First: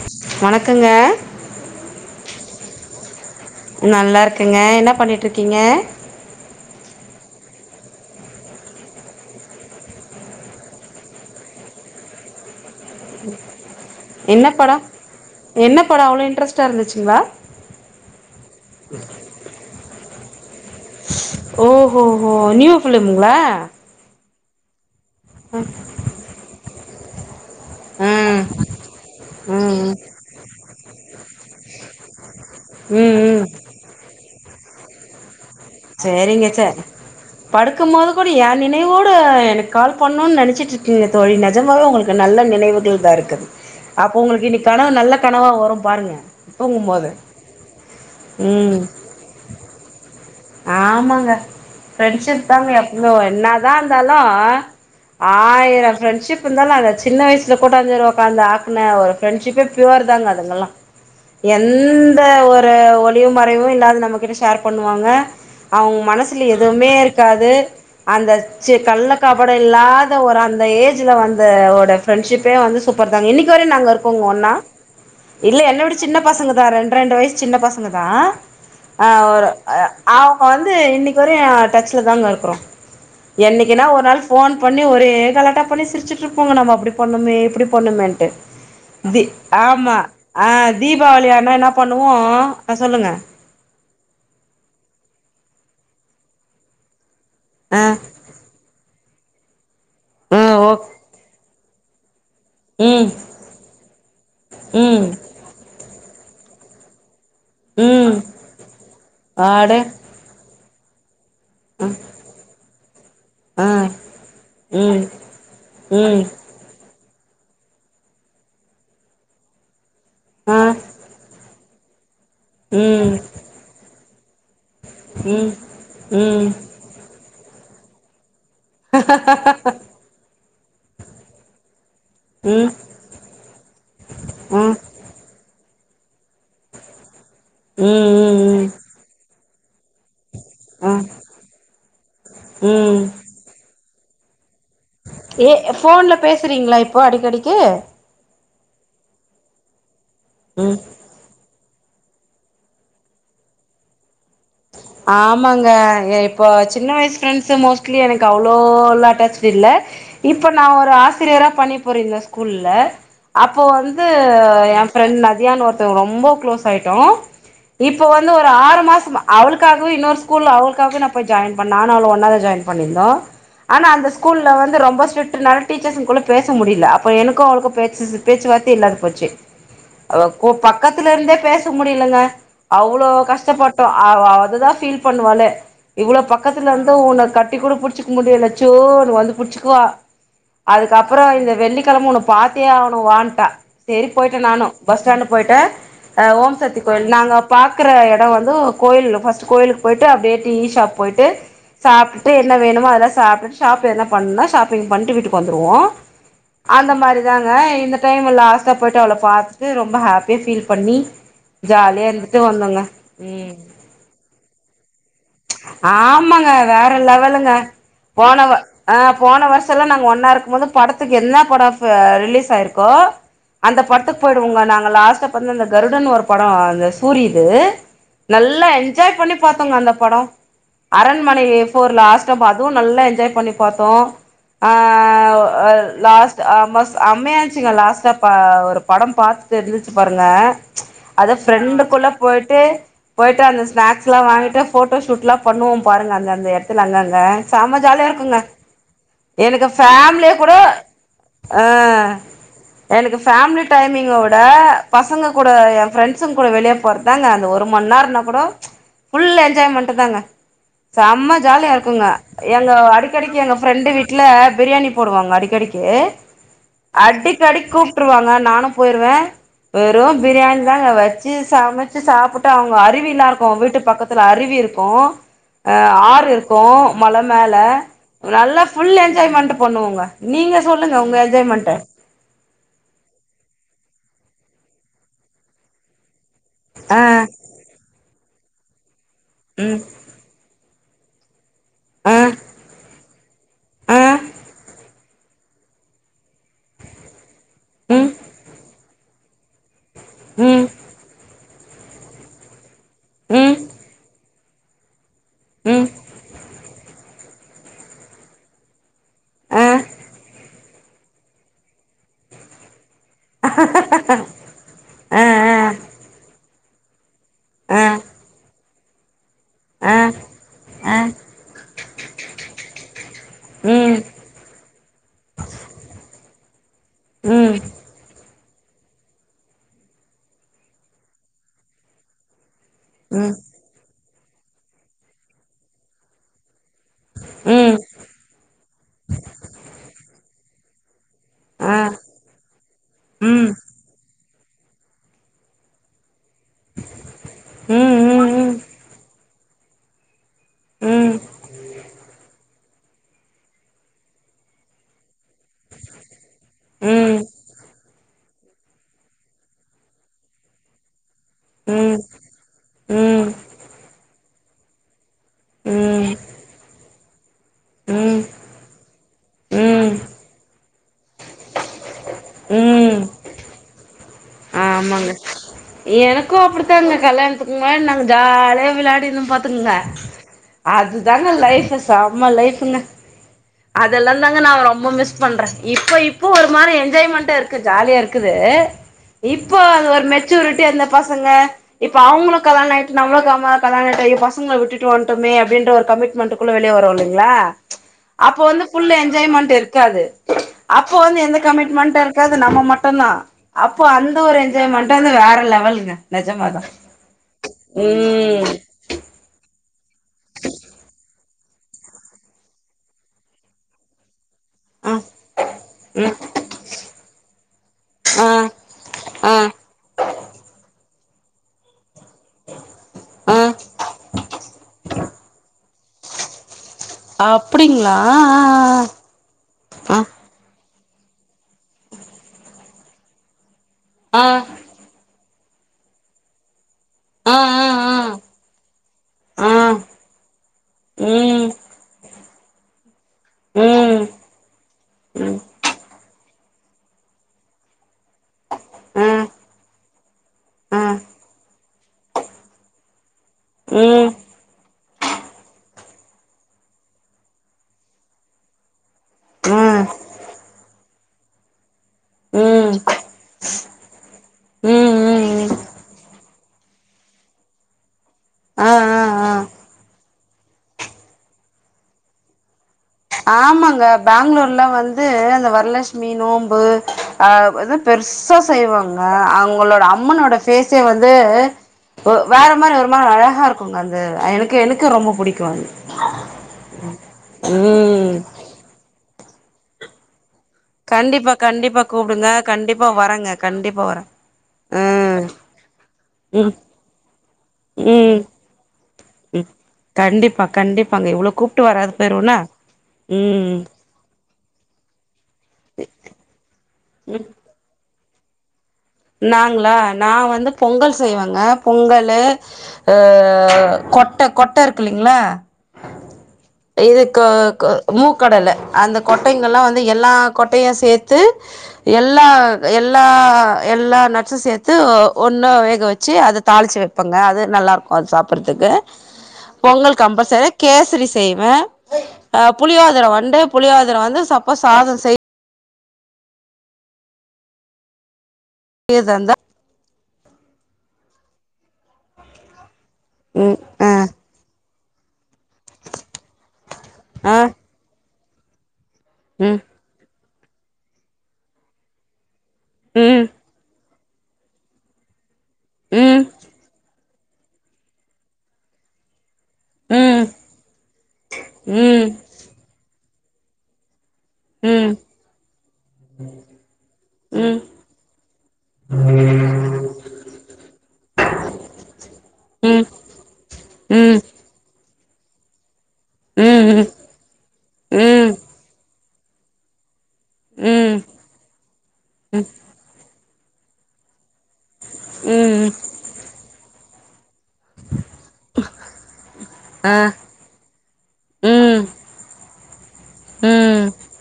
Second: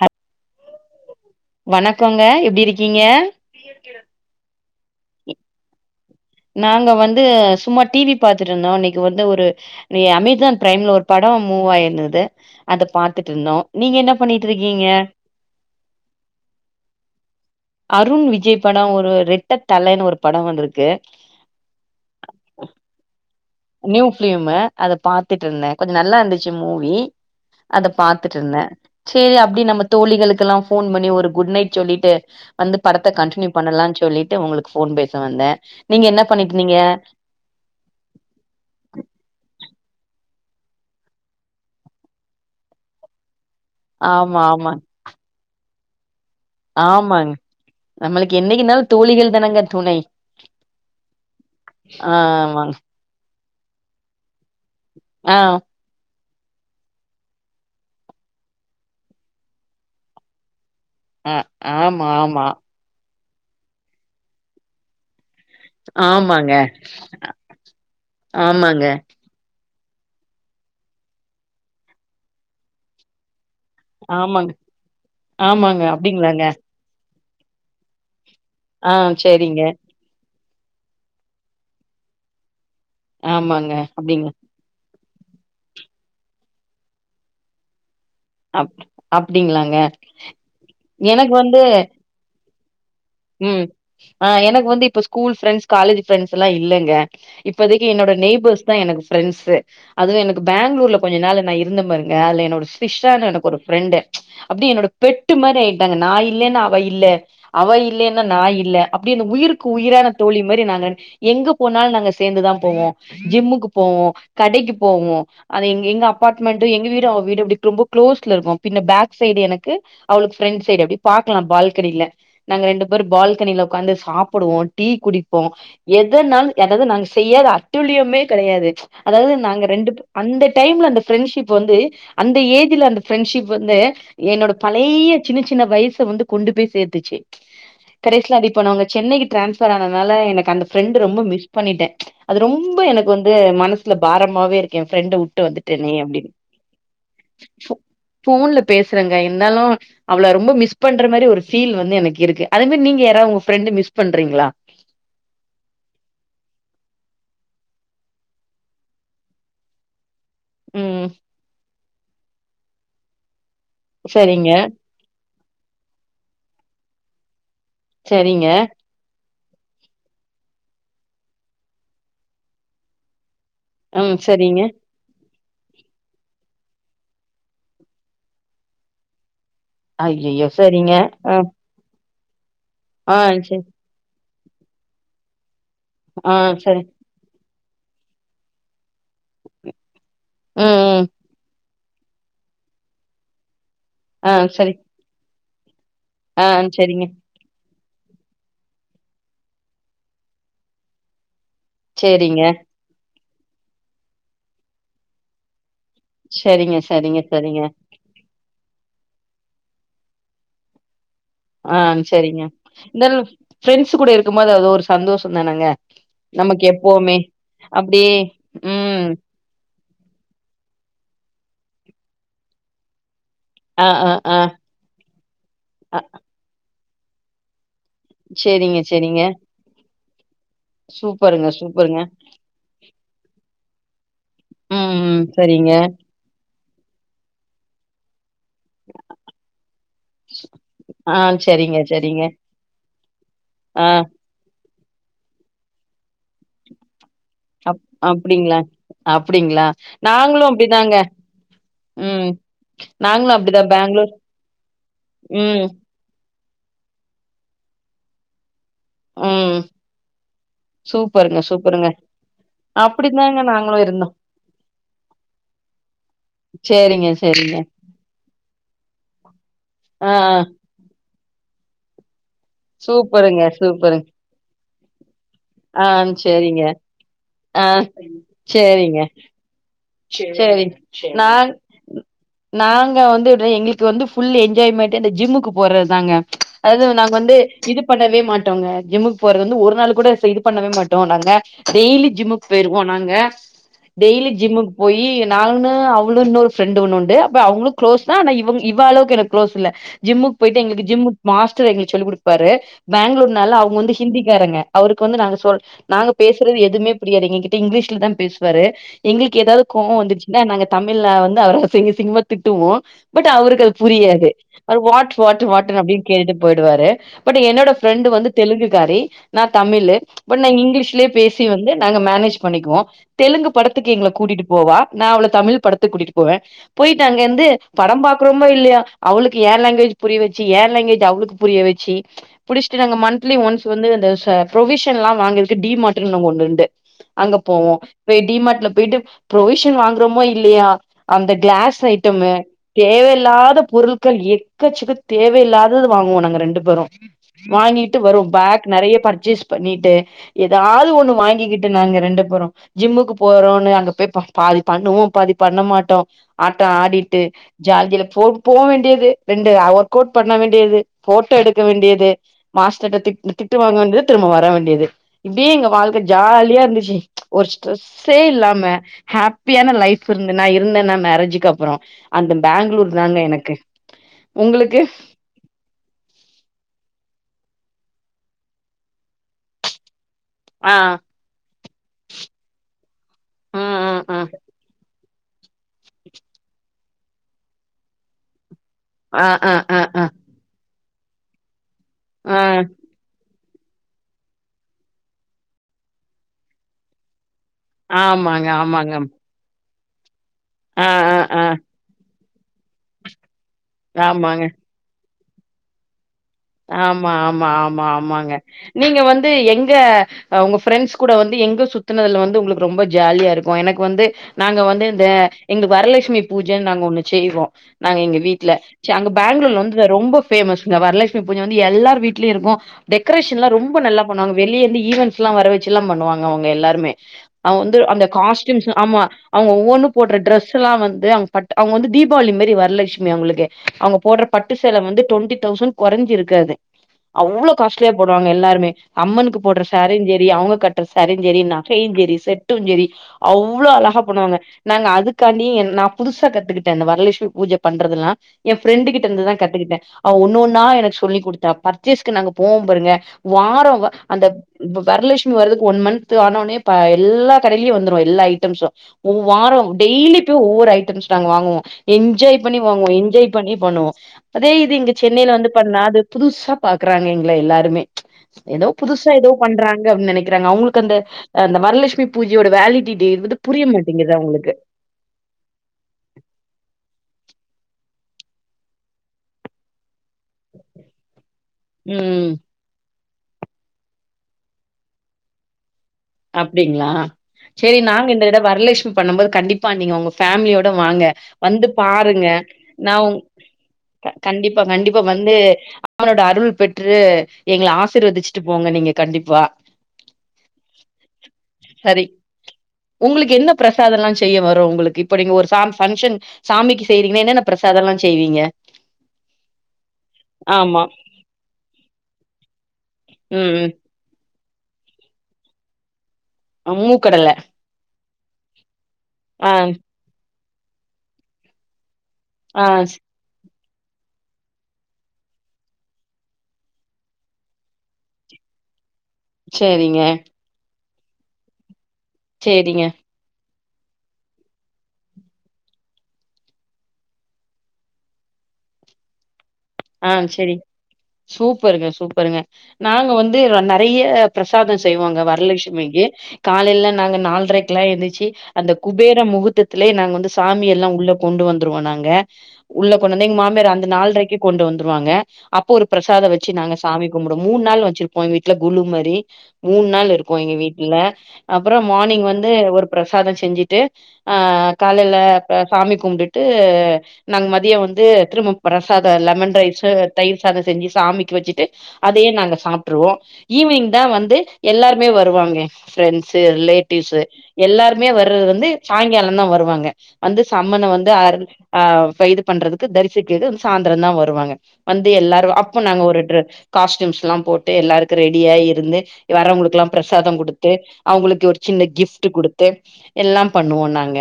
ஹ வணக்கங்க வணக்கங்க எப்டி இருக்கீங்க நல்லாருக்கங்க என்ன பண்ணிட்டிருக்கீங்க நாங்க வந்து சும்மா டி வி பாத்துட்டு இருந்தோ இன்னைக்கு வந்து ஒரு ரே அமேசான் பிரைம்ல ஒரு படோ மூவ் ஆயிருந்தது அத பாத்துட்டு இருந்தோ நீங்க பண்ணிட்டு என்ன படோ இருக்கீங்க என்ன படோ அவ்ளோ இன்ட்ரெஸ்ட்டா இருந்துச்சுங்ளா அருண் விஜய் படோ ஒரு ரெட்ட தலன்னு ஒரு படோ வந்திருக்கு ஓ ஹோ ஹோ நியூ ஃபிலிம்ங்களா நியூ ஃபிலிமு அத பாத்துட்டு இருந்தே கொஞ்ச நல்லா இருந்துச்சி மூவி அத பாத்துட்டு ம் இருந்தே சேரி அப்டி நம்ம ம் தோழிகளுக்கெல்லா ஃபோன் பண்ணி ஒரு குட் நைட் சொல்லிட்டு வந்து படத்த ம் ம் கண்டினியூ பண்ணலானு சொல்லிட்டு உங்களுக் ஃபோன் பேச வந்தே நீங்க என்ன பண்ணிட்டு சேரிங்கச்ச இருந்தீங்க படுக்கும்போது கூட எயா நினைவோடு எனக்கு கால் பண்ணோன்னு நெனைச்சிட்டு இருக்கீங்க தோழி நெஜமாவே உங்களுக் எனக் நல்ல நினவுகள் தா இருக்கு அப்போ ஆமா உங்களுக்கு இன்னைக்கு ஆமா கனவு நல்ல கனவா வரும் பாருங்க தூங்கும்போது ஆமாங்க நம்மளுக்கு என்னைக்கி ம் நாளு தோழிகள் தானங்க துணை ஆமாங்க ஃப்ரெண்ட்ஷிப் தாங்க ஆமாங்க எப்பவுமே என்னாதா இருந்தாலு ஆ ஆயிரோ ஃப்ரெண்ட்ஷிப் ப்பு இருந்தாலு அந்த சின்ன வயசுல கூட்டாஞ்சோரு ஒக்காந்து ஆக்குன ஒரு ஃப்ரெண்ட்ஷிப்பே பியூர் தாங்க அதெல்லா ஆ ஆமா எந்த ஆமா ஒரு ஒளிவு மறைவு இல்லாது நம்ம கிட்ட ஷேர் பண்ணுவாங்க அவுங்க மனசுல ஆமாங்க எதுவுமே இருக்காது அந்த ச ஆமாங்க கள்ள கபடோ இல்லாத ஒரு அந்த ஏஜ்ல வந்த ஒரு ஃபிரெண்ட்ஷிப்பே சூப் சூப்பர்தாங்க இன்னைக்கி வரையு நாங்க இருக்கங்க ஆமாங்க ஒன்னா இல்ல என்ன ஆமாங்க விட சின்ன அப்டிங்களாங்க பசங்க தா ரெண் ரெண்டு வயசு சின்ன பசங் சங்க தா ஆ அ ஒரு சரிங்க அ அவுங்க வந்து இன்னிக்கி வரையு டச்சுல தாங்க இருக்குறோ ஆமாங்க என்னைக்கினா ஒரு நாள் அப்டிங்க ஃபோன் பண்ணி ஒரேகலாட்டா பண்ணி சிரிச்சிட்டு இருப்போங்க நம்ம அப்டி பண்ணமே இப்டி பண்ணமேன்ட்டு அப் தி அப்டிங்களாங்க ஆமா ஆமா தீபாவளி எனக்கு ஆனா வந்து என்ன பண்ணுவோ ஆ சொல்லுங்க ம் ஆ எனக்கு வந்து இப்ப ஸ்கூல் ஃப்ரெண்ட்ஸ் காலேஜ் ஃப்ரெண்ட்ஸ்லா இல்லங்க ஆ இப்பதைக்கு என்னோட நெய்பர்ஸ்தா எனக்கு ஃப்ரெண்ட்ஸ்சு அதுவு எனக்கு ம் ஓ பெங்ளூர்ல கொஞ்ச நாளு நா இரு இருந்த பாருங்க அதுல என்னோட ம் ஷிஸ்ஸான்னு எனக்கு ஒரு ஃப்ரெண்டு அப்டி என்னோட ம் பெட் பெட்டு மாரி ஆயிட்டாங்க நா இல்லன்னா அவே இல்ல அவே ம் இல்லன்னா நா இல்ல அப்டின் உயிருக்கு அட உயிரான தோழி மாரி நாங்க எங்கப் எங்க போனாலு ம் நாங்க சேந்துதா போவோ ஆ ஜிம்முக்கு போவோ கடைக்கு ம் போவோ அது இங்க எங்க ம் அப்பார்ட்மெண்ட் எங்க வீடு அவ வீடு அப்டி ரொம்ப க்ளோஸ்ல இருக்கு பின்ன பேக் சைடு எனக்கு அவளுக்கு ஆ ஃப்ரண்ட் சைடு அப்டி பாக்கலா பால்கனில நாங்க ரெண்டு பேரு ம் பால்கனில உக்காந்து சாப்புடுவோ டீ குடிப்போ ம் ம் எதனால அதாது நாங்க செய்யாத அட்டுலியமே கெடையாது அதாவது நாங்க ரெண்டு அந்த டைம்ல அந்த பிரெண்ட்ஷிப் வந்து அந்த ம் ம் ஏஜ்ல அந்த ஃப்ரெண்ட்ஷிப் வந்து என்னோட ம் பழைய சின்ன சின்ன வயசை வந்து கொண்டு போய் சேத்துச்சு ம் லிஸ்ட்லா ரெடி ம் ம் பண்ணாங்க சென்னைக்கு டிரான்ஸ்பர் ஆனனால எனக்கு அந்த ஆ ஃப்ரெண்டு ரொம்ப மிஸ் பண்ணிட்டே அது ரொம்ப ம் எனக்கு வந்து மனசுல பாரமாவே இருக் எ ஃப்ரெண்ட வுட்டு ஏ வந்துட்டனே ஃபோன்ல அப்டின் பேசுறீங்களா இப்போ அடிக்கடிக்கு போன்ல பேசுறங்க இருந்தாலு அவள ரொம்ப ம் மிஸ் பண்ற மாறி ஒரு ஃபீல் வந்து எனக்கு இருக்கு அது மாறி நீங்க யாரையா உங்க ஃப்ரெண்டு மிஸ் பண்றீங்களா ஆமாங்க இப்போ சின்ன வயசு ஃப்ரெண்ட்ஸ் மோஸ்ட்லி எனக்கு அவ்ளோலா அட்டாச் இல்ல இப்போ நா ஒரு ம் ஆசிரியரா பணி புரிந்த ஸ்கூல்ல அப்போ வந்து சரிங்க எ ஃபிரண்ட் நதியான் ஒருத்தங்க ரொம்ப க்ளோஸ் ஆயிட்டொ இப்ப வந்து சரிங்க ஒரு ஆறு மாசமா அவளுக்கு க்காகவே இன்னொரு ஸ்கூல அவளுக்காகவே போய் ஜாயின் பண்ண நானு அவளு ஒன்னாதா ஜாயின் பண்ணிருந்தோ ஆனா அந்த ம் ஸ்கூல சரிங்க வந்து ரொம்ப ஸ்டிகிக்ட் நாள டீச்சர்ஸ குள்ள பேச முடியல அப்ப எனக்கு அவளுக்கு பேச்சு பேச்சுவார்த்தையே இல்லாம போச்சு ஐய்யய்யோ அவ சரிங்க பக்கத்துல அ இருந்தே பேச ச முடியலங்க அவ்ளோ ஆ சரி கஷ்டப்பட்டோ அதுதா ஃபீல் பண்ணுவாலே இவ்ளோ ஆ பக்கத்துல சரி இருந்து உன்ன கட்டி கூட புிடிச்சிக்க முடியல சோ வந்து புச்சுக்குவா ம் ம் அதுக்கப்பற இந்த வெள்ளிக்கெழமை உன்ன பாத்தே ஆவனு வான்ட்டா சரி ஆ போய்ட்ட நானு சரி பஸ் ஸ்டாண்டு போயிட்ட ஆ ஓம் சக்தி சரிங்க கோவில் நாங்க பாக்கற எடம் வந்து கோயில் ஃபஸ்ட் கோயிலுக்கு போயிட்டு அப்டியே டி ஷாப் போயிட்டு சாப்ட்டுட்டு சரிங்க என்ன வேணுமோ அதல்லா சாப்ட்டுட்டு ஷாப் என்ன பண்ணுனா ஷாப்பிங் பண்ட்டு வீட்டுக்கு வந்துறுவோ சரிங்க அந்த சரிங்க மாரி தாங்க சரிங்க இந்த டைம் லாஸ் கப்பட்டு அவள பாத்துட்டு ரொம்ப ஹாப்பியா ஃபீல் பண்ணி ஆ ஜாலியா இருந்துட்டு சரிங்க வந்தோங்க இருந்தாலு ம் ஃபிரெண்ட்ஸ் கூட இருக்கும் போது அது ஒரு சந்தோஷ தானங் ஆமாங்க வேற லெவலுங்க அப்டியே போன ஆ ம் போன வருஷ சல்லா நாங்க ஒன்ன இருக்கும் போது படத்துக்கு என்ன பட ரிலீஸ் ஆயிருக்கோ அந்த ஆ ஆ படத்துக்கு ஆ போயிடுவோங்க நாங்கல்லா லாஸ்டா பாத் அந்த அ கருடன் ஒரு படொ அந்த சூரி இது நல்லா சரிங்க என்ஜாய் சரிங்க பண்ணி பாத்தோங்க அந்த படொ அரண்மனை சூப்பருங்க ஃபோர் சூப்பருங்க. லாஸ் சபா அதுவு நல்லா என்ஜாய் பண்ணி பாத்தோ ம், ம். சரிங்க. லாஸ்ட் அமா செம்மையா இருச்சுங்க லாஸ்டா ப ஒரு படம் பாத்துட்டு இருந்துச்சு பாருங்க ஆ அத சரிங்க, ஃபிரண்டுக்குள்ள சரிங்க. போயிட்டு போயிட்டு அந்த ஆ ஸ்நாக்ஸ் எல்லா வாங்கிட்டு ஃபோட்டோ ஷூட்லா பண்ணுவோ பாருங்க அந்த அந்த எடத்துல அங்கங்க சம அப் ஜாலியா இருக்குங்க அப்டிங்களா? அப்டிங்களா? எனக்கு ஃபேமிலிய நாங்களும் கூட அப்டிதாங்க. அ ம். எனக்கு நாங்களும் ஃபேமிலி அப்டிதான் பெங்களூர் டைமிங்க வுட பசங்க கூட ம், எ ஃபிரெண்ட் சுங் கூட வெளிய போறதாங்க அந்த ஒரு மண் நேரனா கூட ம் என்ஜாய் மண்டுதாங்க செம்ம சூப்பருங்க, ஜாலியா சூப்பருங்க. இருக்குங்க எங்க அப்டிதாங்க அடிக்கடிக்கு எங்க நாங்களும் ஃப்ரெண்டு இருந்தோம். வீட்ல பிரியாணி போடுவங்க அடிக்கடிக் கே சரிங்க, சரிங்க. அடிக்கடிக் கூப்ட்டுருவாங்க நானு போயிருவே வெறு ஆ, ஆ. பிரியாணி ங்க வச்சு சமச்சு சாப்புட்டு அவங்க அருவில்லா சூப்பருங்க, இருக்கு அவ வீட்டு சூப்பருங்க. பக்கத்துல அருவி இருக்கு அ ஆ ஆறு இருக்கு சரிங்க. மல மேல ஆ நல்லா ஃபுல் சரிங்க. என்ஜாய்மெண்ட் பண்ணுவோங்க நீங்க சரி. சொல்லுங்க உங்க என்ஜாய்மென்ட நாங் நாங்க வந்து எங்களுக்கு வந்து புல் என்ஜாய்மெண்ட்டே அந்த ஜிம்முக்கு போறதுதாங்க அது வந்து ஆ நாங்க வந்து இது பண்ணவே மாட்டோங்க ஜிம்முக்கு போறது வந்து ஒரு ம் நாள் கூட இது பண்ணவே மாட்டோ நாங்க டெய்லி ஆ ஜிம்முக்கு போயிருவோ நாங்க ஆ டெய்லி ஜிம்முக்கு போயி நானு அவளு இன்னொரு பிரெண்ட்டு ஒன்னு உண்டு அப்ப அவங்களு ம் க்ளோஸ்தா ஆனா இவங் இவ அளவுக்கு குளோஸ் இல்ல ஜிம்முக்கு போயிட்டு ம் எங்களுக்கு ஜிமுக்கு மாஸ்ட் ர் எங்குளுக்கு சொல்லி கொடுப்பாரு ம் பெங்களூர்னால அவங்க வந்து ஹிந்திக்காரங்க அவருக்கு வந்து நாங்க சொல் ம் நாங்க பேசுறது எதுமே புரியாது எங்க கிட்ட இங்கிலீஷ்ல தா பேசுவாரு எங்களுக்கு ஏதாவது ஆ கோவோ வந்துச்சுன்னா நாங்க தமிழ்ல வந்து அவர அசிங்க அசிங்கமா திட்டுவோ பட் அவருக்கு அது புரியாது அவுரு வாட் ஆ ஆ வாட் வாட்டு அப்படின்னு கேட்டு போயிடுவாரு பட் என்னோட ஆ ஃப்ரெண்டு் வந்து தெலுங்குக்காரி நா ஆ தமிழு பட் நாங்க ஆ இங்கிலீஷ்லயே பேசி சி வந்து நாங்க மேனேஜ் பண்ணிக்குவோ தெலுங்கு படத்துக்கு ம் எங்களை கூட்டிட்டு போவா நா அவள தமிழ் படத்துக்கு கூட்டிட்டு போவே போயிட்டு அங்க இருந்து ம் படம் பாக்குறோமோ இல்லையோ அவளுக்கு ஏ லேங்குவேஜ் புரிய வச்சு ஏன் லேங்குவேஜ் அவளுக்கு புரிய வெச்சு புடிச்சிட்டு நாங்க ம் மந்திலி ஒன்ஸ் வந்து அந்த ச ப்ரொவிஷன் எல்லா வாங்குறதுக்கு டி மார்ட்டுனு அங்க ஒண்ணு உண்டு அங்க போவோ ம் இப்ப டி மார்ட்ல போயிட்டு ப்ரொவிஷன் வாங்குறோமோ இல்லையோ அந்த ஆ கிளாஸ் ஐட்டமு ம் தேவையில்லாத பொருட்கள் எக்கச்சக்கோ தேவையில்லாதது வாங்குவோ நாங்க ரெண்டு பேரு வாங்கிட்டு ம் வருவோ ம் ம் பேக் நெறைய பர்ச்சேஸ் பண்ணிட்டு ஏதாவது ம் ம் ஒண்ணு வாங்கிக்கிட்டு நாங்க ரெண்டு பேரு ஜிம்முக்கு போறோனு அங்க போய் பா பாதி பண்ணுவோ பாதி பண்ண மாட்டோ ஆட்ட ம் ஆடிட்டு ஜார்ஜையில போட் போக வேண்டியது ரெண்டு ஒர்க் அவுட் பண்ண வேண்டியது போட்டோ எடுக்க ம் வேண்டியது மாஸ்டர்ட திட் ம் ம் திட்டு வாங்க வேண்டியது திரும்ப வர வேண்டியது இப்படியே எங்க வாழ்க ஜாலியா இருந்துச்சு ம்ச் ஒரு ஸ்ட்ரெஸ்ஸே ம் இல்லாம ஹாப்பியான லைஃப் இருந்தே நா இருந்தேன்னா மேரேஜுக்கு அப்புறோ அந்த பெங்களூர் ம் தாங்க எனக்கு உங்களுக்கு ஆமாங்க எனக்கு அப்படித்தாங்க கல்யாணத்துக்கு முன்னாடி நாங்க ஜாலியா விளாடி இருந்த பாத்துக்கோங்க ஆ அதுதாங்க லைஃப்பு செம்ம லைஃபுங்க ம் ம் அதெல்லா ம் தாங்க நா ரொம்ப மிஸ் பண்றே இப்ப இப்போ ஒரு மாறி என்ஜாய்மெண்ட இருக்கு ஜாலியா இருக்குது ஆ ஆ இப்போ ஆ அது ஆ ஒரு மெச்சூரிட்டி அந்த பசங்க இப்ப ஆ அவங்களுக்கு கல்யாண ஆயிரு நம்மளக்காம கல்யாண ஆயிட்டு பசங்கள விட்டுட்டு வண்டோமே அப்படின்ற ஒரு கமிட்மெண்ட்டுகுள்ள வெளியே வரோ இல்லைங்களா அப்போ ஆமாங்க, வந்து ஆமாங்க. புல் என்ஜாய்மெண்ட் இருக்கு இருக்காது ஆ, அப்போ ஆ, வந்து எந்த ஆ. கமிட்மெண்டு இருக்காது நம்ம மட்டும்தா அப்போ அந்த ஒரு ஆமாங்க. என்ஜாய்மெண்டு வந்து வேற லெவலுங்க நெஜமாதா ஆமா ஆமா ஆமா ஆமாங்க ம் நீங்க வந்து எங்க உங்க ஃப்ரெண்ட்ஸ் கூட வந்து எங்க சுத்துனதுல வந்து உங்களுக்கு ரொம்ப ஜாலியா இருக்கு எனக்கு வந்து நாங்க வந்து ஆ இந்த எங்க ம் வரலட்சுமி பூஜேனு நாங்க ஒன்னு செய்வோ நாங்க எங்க ஆ வீட்டுல அங்க ஆ பெங்களூர்ல வந்து ரொம்ப பேமஸ்சுங்க வரலட்சுமி பூஜே வந்து எல்லார் வீட்லயு இருக்கு ஆ டெக்கரேஷன்லா ரொம்ப நல்ல பண்ணுவாங்க வெளியிருந்து ஈவெண்ட்ஸ்ல்லா வர வெச்சு செல்லா பண்ணுவாங்க அவங்க எல்லாருமே அவுங்க வந்து அப்டிங்களா அந்த ஆ காஸ்டூம்ஸ் ஆ ஆ ஆமா அவுங்க ஒவ்வொன்னு ஆ போடுற டிரெஸ் ஆக்சுவலா வந்து அவுங்க பட்டு அவுங்க வந்து தீபாவளி மாறி வரலட்சுமி அவுங்களுக்கு அவுங்க ஆ போடுற பட்டு சே சேல வந்து டுவண்டி தௌசண்ட் குறஞ்சு இருக்காது ஆ அவ்ளோ ஆ காஸ்ட்லியா ஆ போட்றாங்க எல்லாருமே அம்மனுக்கு ஆ போட்ற சாரியும் ஜரி அவுங்க கட்ற சாரியும் ஜரி ம் நகையும் ஜரி செட் டும் ஜரி அவ்ளோ அழகா ம் பண்ணுவாங்க நாங்க ம் அதுக்காண்டி நா புதுசா கத்துக்கிட்டே இந்த வரலஷ்மி பூஜ பண்றதுனா என் ஃபிரண்டு கிட்ட ஆ இருந்துதா கத்துக்கிட்டேன் அவ ஒன்னொ ன்னா ஆ எனக்கு ம் சொல்லி குடுத்தா பர்ச்சேஸ்கு நாங்க போவோம் பாருங்க வார வா அந்த இப்ப வரலஷ்மி வரதுக்கு ஒன் மன்த் ஆனோனே இப்ப எல்லா கடைலயு வந்துரு எல்லா ஐட்டம்ஸு ஆ வாரம் டெய்லி போய் ஒவ்வொரு ஐட்டம்ஸ் நாங்க வாங்குவோ என்ஜாய் ம் பண்ணி ம் வாங்குவோ என்ஜாய் பண்ணி பண்ணுவோ அதே இது ம் இங்க சென்னையில வந்து ம் பண்ணா அத புதுசா பாக்கறாங்க எங்கள எல்லாருமே ஏதோ ஆ ஆ புதுசா ஏதோ ஆ பண்றாங்க அப்டின்னு நனைக்கறாங்க அவுங்களுக்கு அந்த அந்த வரலஷ்மி பூஜையோட வேல்யு ஆமாங்க பெங்களூர்லா வந் து அந்த வரலஷ்மி நோன்பு அ இது பெர்சா செய்வாங்க அவுங்களோட அம்மனோட ஃபேஸே வந்து ம் வேற மாறி ஒரு மாறி அழகா இருக்கு ங்க அது எனக்கு எனக்கு ரொம்ப புடிக்கு அது அப்டிங்களா சரி நாங்க ம் இந்த தடவ வரலஷ்மி பண்ணும் போது கண்டிப்பா நீங்க உங்க ஃபேம்லியோட வாங்க கண்டிப்பா வந்து கண்டிப்பா பாருங்க கூப்டுங்க கண்டிப்பா நா உங் வரேங்க கண்டிப்பா வரே கண்டிப்பா ஆ கண்டிப்பா வந்து அம்மனோட ம் அருள் பெற்று எங்கள ம் ஆசிர்வதிச்சுட்டு போங்க நீங்க கண்டிப்பா ம் கண்டிப்பா கண்டிப்பாங்க இவ்ளோ கூப்ட்டு வராத போயிருவனா ம் பிரசாதல்லா செய்ய வரும் உங்களுக்கு இப்போ நீங்க ஒரு சாமி பங்க்ஷன் சாமிக்கு செய்றீங்கன்னா என்னென்ன பிரசாதம்லா செய்வீங்க நாங்களா நா வந்து ஆமா பொங்கல் செய்வேங்க பொங்கலு அ ம் கொட்ட கொட் ட இருக்கு இல்லிங்களா ம் இது கா மூக்கடல மூக்கடல அந்த ஆ கொட்டைங்கல்லா வந்து எல்லா கொட்டயும் சேத்து எல்லா ஆ எல்லா எல்லா நட்ஸும் சேத்து ஒன்னா வேக வச்சு அத தாளிச்சு வப்பங்க அது நல்லாருக்கும் அது சாப்பறதுக்கு பொங்கல் சேரிங்க கம்பல்சரி கேசரி செய்வே அ சேரிங்க புளியோதர வந்து புளியாதர வந்து சப்போஸ் சாதம் செய் ஏதுந்த ஆன் செரி சூப்பருங்க சூப்பருங்க நாங்க வந்து ம் ஆ நறைய பிரசாதம் செய்வோங்க வரலஷ்மிக்கு காலேல நாங்க ஆ நால்ரைக்லா ஏந்திரிச்சு அந்த குபேர ம் முகுத்தத்துலயே நாங்க வந்து சாமி எல்லா உள்ள கொண்டு வந்துருவோ நாங்க உள்ள கொண்டு வந்த ம் எங்க மாமியார் அந்த நால்ரைக்கு கொண்டு வந்துருவாங்க அப்போ ஒரு ம் பிரசாத வச்சு நாங்க சாமி கும்புடுவோ மூணு நாள் வச்சிருப்போம் எங்க வீட்ல கொலு மாரி மூணு நாள் ம் இருக்கும் எங்க வீட்ல அப்பறம் ம் மார்னிங் வந்து ஒரு பிரசாதம் செஞ்சுட்டு ஆ ம் ம் காலேல சாமி கும்டுட்டு நாங்க ம் மதியம் வந்து திரும்ப பிரசாத் லெமன் ரைஸு தயிர் சாதம் செஞ்சு சாமிக்கு வச்சுட்டு அதயே நாங்க ம் சாப்ட்ருவோம் ஈவினிங் தா வந்து எல்லாருமே வருவாங்க ஃப்ரெண்ட்ஸு ம் ரிலேட்டிவ்ஸு எல்லாருமே ம் வர்றது வந்து சாயிங்காலம் தா வருவாங்க வந்து ம் சம்மன ம் வந்து அற அ சைது பண்றதுக்கு தரிசிக்கது சாந்தரம் தா வருவாங்க வந்து எல்லாரு ம் அப்போ நாங்க ஒரு ட்ரு காஸ்டியூம்ஸ்லாம் போட்டு எல்லாருக்கு ரெடியா இருந்து வர்வங்களுக்கு ஆ ல்லாம் பிரசாதம் குடுத்து அவங்களுக்கு ஒரு ம் சின்ன கிஃப்ட்டு குடுத்து எல்லா ம் பண்ணுவோம் நாங்க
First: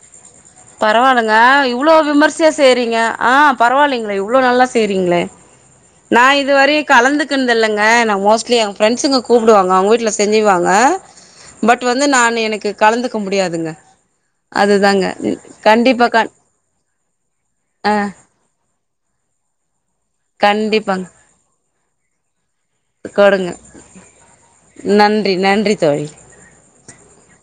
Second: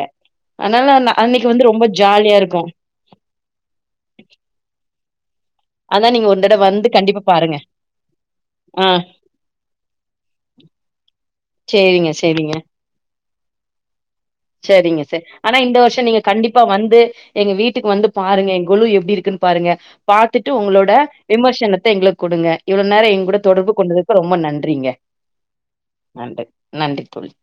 அதனால நா பரவால்லங்க அன்னைக்கு வந்து ரொம்ப இவ்ளோ ஜாலியா விமர்சையா இருக்கு செய்றீங்க ஆ பரவாலீங்களே இவ்ளோ நல்லா செய்றீங்களே அதா நா நீங்க ஒரு தடவ இதுவரை வந்து கண்டிப்பா பாருங்க கலந்துக்குன்தில்லங்க நா மோஸ்ட்லி எங்க ஆ ஃபிரண்ட்ஸ்ங்க கூப்டுவாங்க அவங்க வீட்ல செஞ்சுகுவாங்க பட் வந்து சேரிங்க நான் சேரிங்க எனக்கு கலந்துக்க முடியாதுங்க சரிங்க சரி அதுதாங்க ஆனா இந்த வருஷோ கண்டிப்பா நீங்க கண் கண்டிப்பா வந்து எங்க வீட்டுக்கு ஆ வந்து பாருங்க ஏ கொலு எப்டி இருக்குன்னு பாருங்க பாத்துட்டு உங்களோட கண்டிப்பாங்க விமர்சனத்த எங்களுக்கு குடுங்க இவ்ளோ நேரோ ஏ கூட கொடுங்க தொடர்பு கொண்டதுக்கு ரொம்ப நன்றிங்க நன்றி நன்றி தோழி நன்றி நன்றி தோழி